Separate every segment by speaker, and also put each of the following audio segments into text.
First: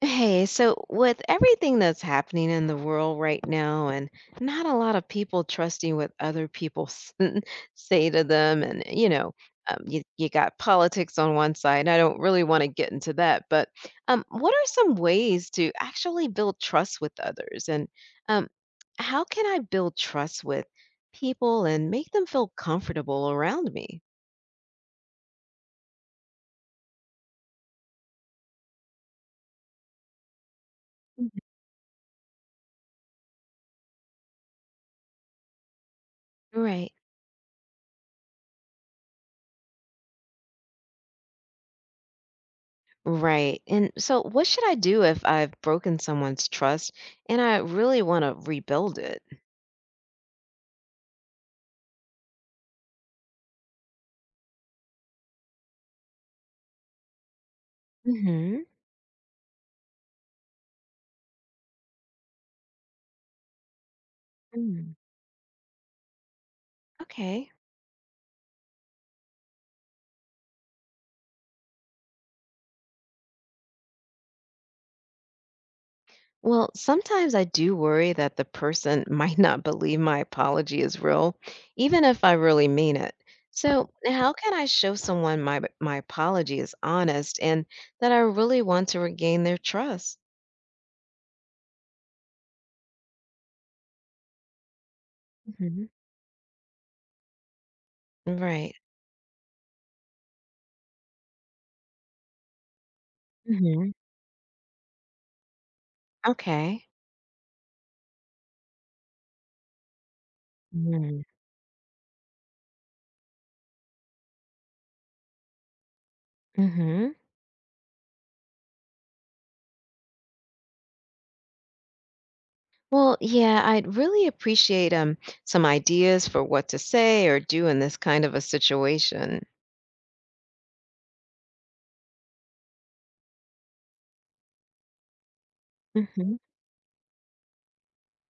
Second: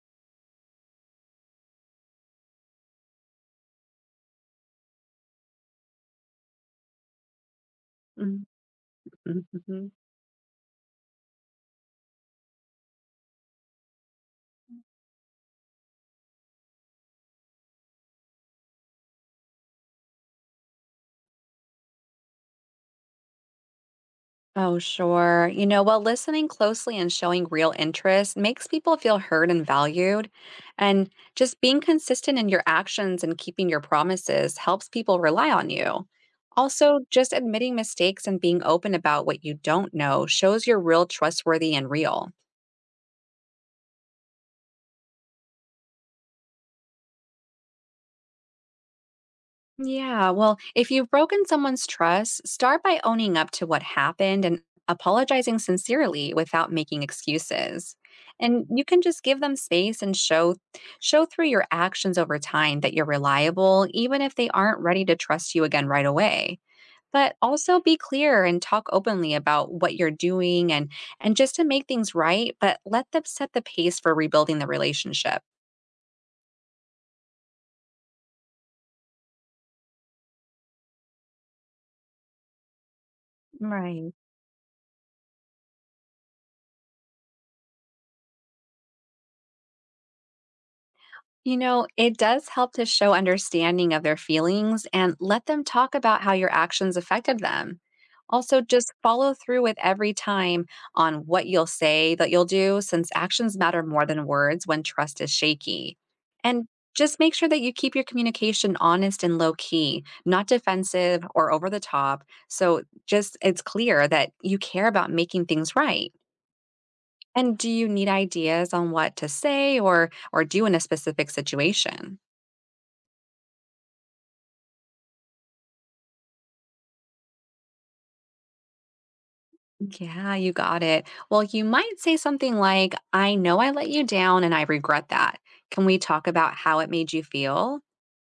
Speaker 1: Hey, so with everything that's happening in the world right now, and not a lot of people trusting what other people s- say to
Speaker 2: Mhm,
Speaker 1: them, um,
Speaker 2: mhm.
Speaker 1: you, you got politics on one side. I don't really want to get into that, but what are some ways to actually build trust with others? And um, how can I build trust with people and make them feel comfortable around me?
Speaker 2: Oh, sure. You know, well, listening closely and showing real interest makes people feel heard and valued. And
Speaker 1: Mhm.
Speaker 2: just being consistent in your actions and keeping your promises helps people rely on you.
Speaker 1: Right.
Speaker 2: Also, just admitting mistakes and being open about what you don't know shows you're real, trustworthy, and real.
Speaker 1: Right. And so, what should I do if I've broken someone's trust and I really want to rebuild it?
Speaker 2: Yeah, well, if you've broken someone's trust, start by owning up to what happened and apologizing sincerely without making excuses.
Speaker 1: hmm
Speaker 2: And you can just give them space and show through your actions over time that you're reliable even if they aren't
Speaker 1: mm
Speaker 2: ready to trust you again right away. But
Speaker 1: Okay.
Speaker 2: also be clear and talk openly about what you're doing and just to make things right, but let them set the pace for rebuilding the relationship.
Speaker 1: Well, sometimes I do worry that the person might not believe my apology is real, even if I really mean it. So,
Speaker 2: Right.
Speaker 1: how can I show someone my apology is honest and that I really want to regain their trust?
Speaker 2: You know, it does help to show understanding of their feelings and let them
Speaker 1: hmm
Speaker 2: talk about how your actions affected them. Also,
Speaker 1: Right.
Speaker 2: just follow through with every time on what you'll say that you'll do, since actions matter
Speaker 1: hmm
Speaker 2: more than words when trust is shaky. And
Speaker 1: Okay.
Speaker 2: just make sure that you keep your communication honest and low key, not defensive or over the top. So, just it's clear that you care about making things right.
Speaker 1: Mm-hmm.
Speaker 2: And do you need ideas on what to say or do in a specific situation?
Speaker 1: Well, yeah, I'd really appreciate some ideas for what to say or do in this kind of a situation.
Speaker 2: Yeah, you got it. Well, you might say something like, I know I let you down and I regret that. Can we talk
Speaker 1: hmm
Speaker 2: about how it made you feel?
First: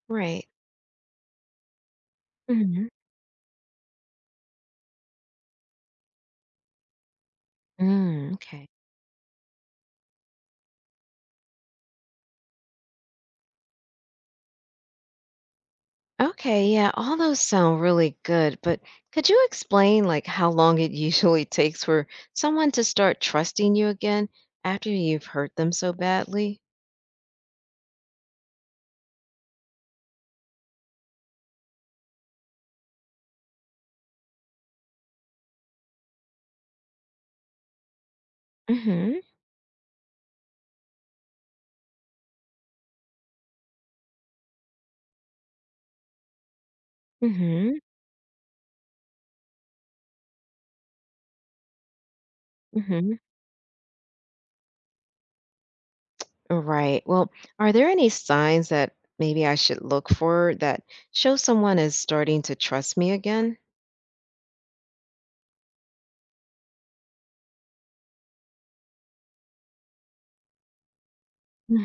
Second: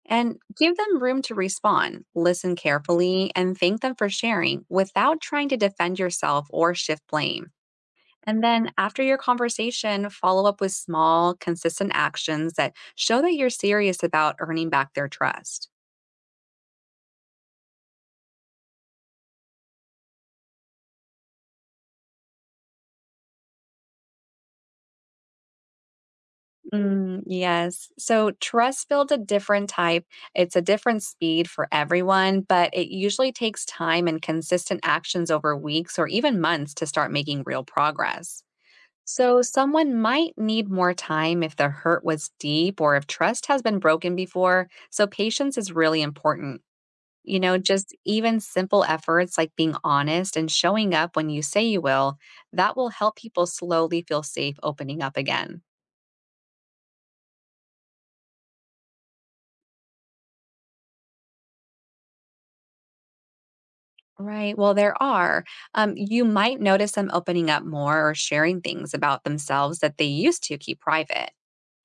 Speaker 2: And
Speaker 1: Right.
Speaker 2: give them room to respond. Listen
Speaker 1: hmm
Speaker 2: carefully and thank them for sharing without trying to defend yourself or shift blame.
Speaker 1: Mm,
Speaker 2: And
Speaker 1: okay.
Speaker 2: then after your conversation, follow up with small, consistent actions that show that you're serious about earning back their trust.
Speaker 1: Okay, yeah, all those sound really good, but could you explain like how long it usually takes for someone to start trusting you again after you've hurt them so badly?
Speaker 2: Mm, yes. So trust builds a different type. It's a different speed for everyone, but it usually takes time and consistent actions over weeks or even months to start making real progress.
Speaker 1: hmm
Speaker 2: So someone might need more time if the hurt was deep or if trust has been broken before. So patience is really important. You know,
Speaker 1: hmm
Speaker 2: just even simple efforts like being honest and showing up when you say you will, that will help
Speaker 1: hmm
Speaker 2: people slowly feel safe opening up again.
Speaker 1: Right. Well, are there any signs that maybe I should look for that show someone is starting to trust me again?
Speaker 2: Right. Well, there are. You might notice them opening up more or sharing things about themselves that they used to keep private.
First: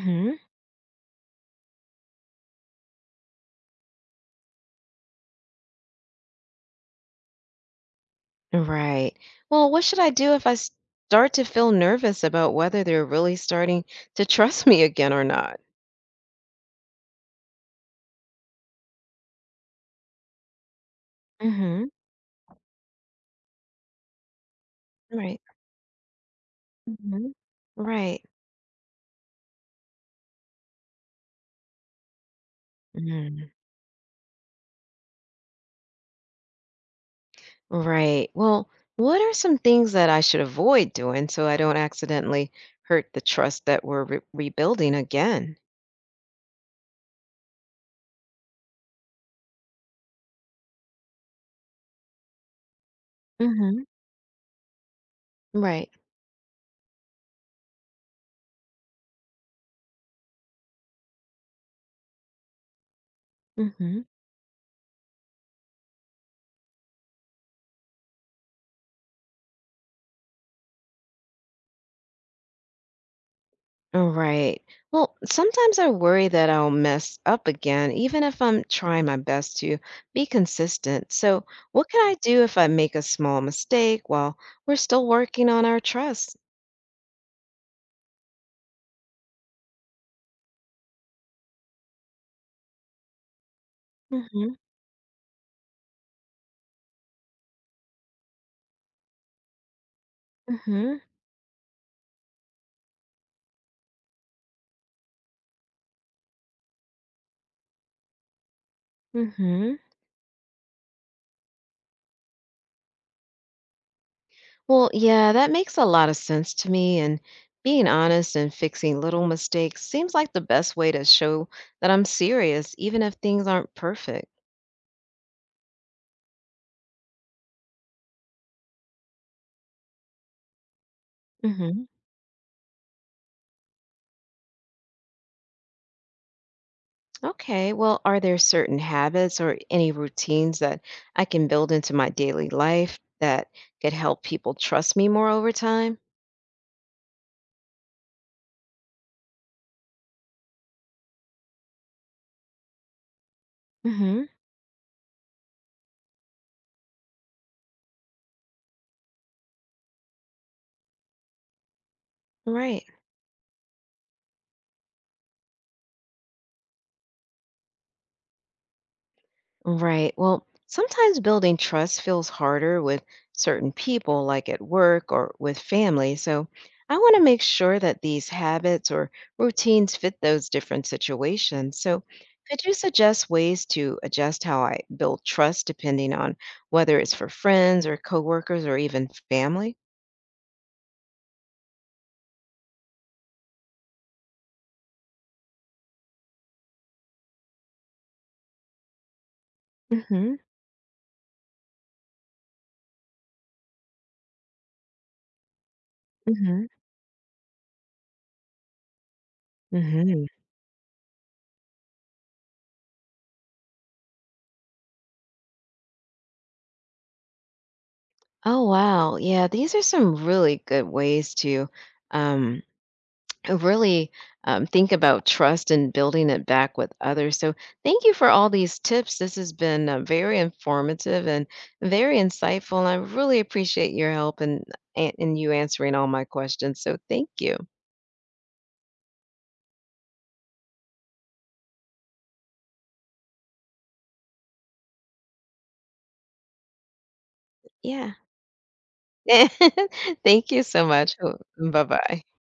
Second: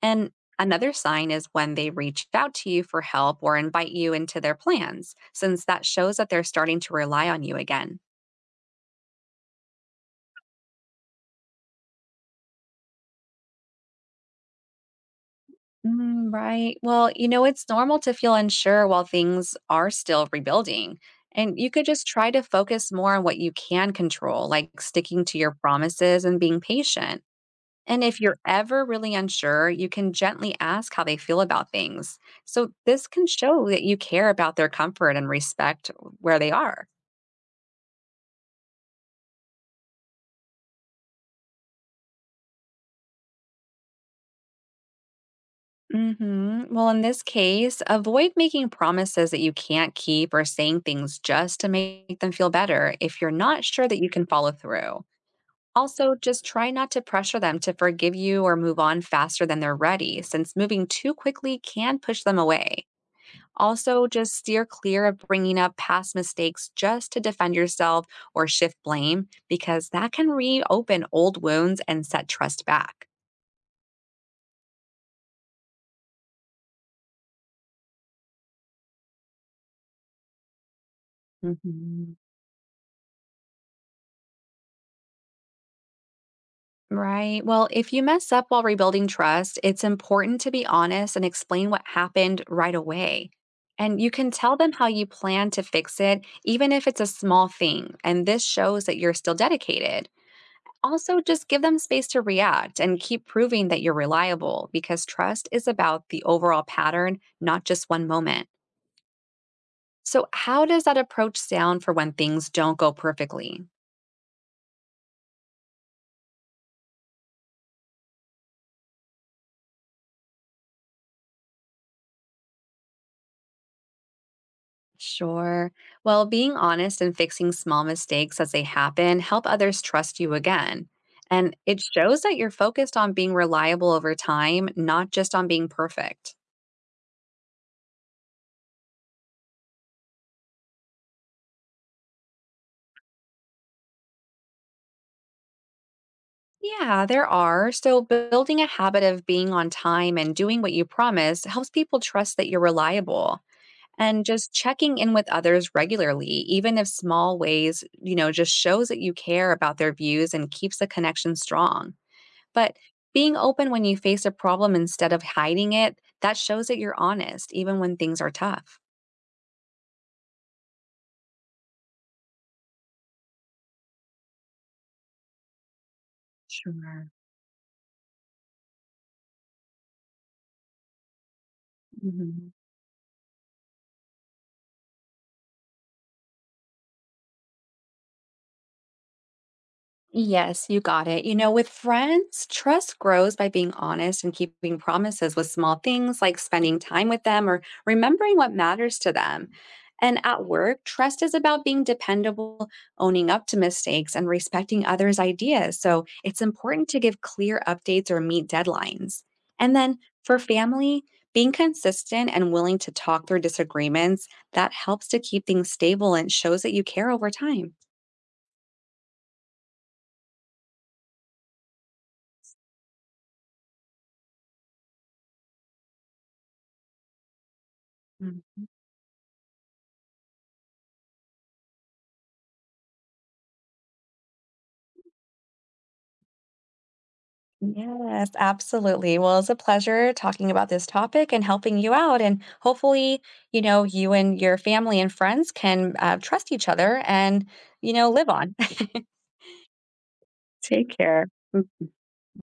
Speaker 2: And another sign is when they reach out to you for help or invite you into their plans, since that shows that they're starting to rely on you again.
Speaker 1: Right. Well, what should I do if I start to feel nervous about whether they're really starting to trust me again or not?
Speaker 2: Mm, right. Well, you know, it's normal to feel unsure while things are still rebuilding. And you could
Speaker 1: Mhm.
Speaker 2: just try to focus more on what you can control, like sticking to
Speaker 1: Right.
Speaker 2: your promises and being patient.
Speaker 1: Mhm.
Speaker 2: And if
Speaker 1: Right.
Speaker 2: you're ever really unsure, you can gently ask how they feel about things. So this can
Speaker 1: Mm.
Speaker 2: show that you care about their comfort and respect where they are.
Speaker 1: Right. Well, what are some things that I should avoid doing so I don't accidentally hurt the trust that we're rebuilding again?
Speaker 2: Well, in this case, avoid making promises that you can't keep or saying things just to make them feel better if you're not
Speaker 1: Mhm.
Speaker 2: sure that you can follow through.
Speaker 1: Right.
Speaker 2: Also, just try not to pressure them to forgive you or move on faster than they're ready, since moving too quickly can push them away.
Speaker 1: Mhm.
Speaker 2: Also, just steer clear of bringing up past mistakes just to defend yourself or shift blame, because that can reopen old wounds and set trust back.
Speaker 1: All right. Well, sometimes I worry that I'll mess up again, even if I'm trying my best to be consistent. So, what can
Speaker 2: hmm
Speaker 1: I do if I make a small mistake while we're still working on our trust?
Speaker 2: Right. Well, if you mess up while rebuilding trust, it's important to be honest and explain what happened right away. And you can
Speaker 1: Mm-hmm.
Speaker 2: tell them how you plan to fix it, even if it's a small thing. And this shows that you're still dedicated.
Speaker 1: Mm-hmm.
Speaker 2: Also, just give them space to react and keep proving that you're reliable because trust is about the overall pattern, not just one moment.
Speaker 1: Mm-hmm.
Speaker 2: So, how does that approach sound for when things don't go perfectly?
Speaker 1: Well, yeah, that makes a lot of sense to me. And being honest and fixing little mistakes seems like the best way to show that I'm serious, even if things aren't perfect.
Speaker 2: Sure. Well, being honest and fixing small mistakes as they happen help others trust you again. And it shows that you're focused on being reliable over time, not just on being perfect.
Speaker 1: Okay, well, are there certain habits or any routines that I can build into my daily life that could help people trust me more over time?
Speaker 2: Yeah, there are. So, building a habit of being on time and doing what you promise helps people trust that you're reliable.
Speaker 1: hmm
Speaker 2: And just checking in with others regularly, even if small ways, you know, just shows that you care about their views and keeps the connection strong. But
Speaker 1: Right.
Speaker 2: being open when you face a problem instead of hiding it, that shows that you're honest, even when things are tough.
Speaker 1: Right. Well, sometimes building trust feels harder with certain people, like at work or with family. So I
Speaker 2: Sure.
Speaker 1: want to make sure that these habits or routines fit those different situations. So
Speaker 2: Mhm.
Speaker 1: could you suggest ways to adjust how I build trust depending on whether it's for friends or coworkers or even family?
Speaker 2: Yes, you got it. You know, with friends, trust grows by being honest and keeping promises with small things like spending time with them or remembering what matters to them. And
Speaker 1: hmm
Speaker 2: at work, trust is about being dependable, owning up to mistakes, and respecting others' ideas. So it's
Speaker 1: hmm
Speaker 2: important to give clear updates or meet deadlines. And then
Speaker 1: hmm
Speaker 2: for family, being consistent and willing to talk through disagreements, that helps to keep things stable and shows that you care over time.
Speaker 1: Oh, wow. Yeah, these are some really good ways to um, really think about trust and building it back with others. So, thank you for all
Speaker 2: Mm.
Speaker 1: these tips. This has been very informative and very insightful. And I really appreciate your help and and you answering all my questions. So, thank you.
Speaker 2: Yes, absolutely. Well, it's a pleasure talking about this topic and helping you out. And hopefully, you know, you and your family and friends can trust each other and, you know,
Speaker 1: Yeah.
Speaker 2: live on.
Speaker 1: Thank you so
Speaker 2: Take
Speaker 1: much.
Speaker 2: care.
Speaker 1: Bye bye.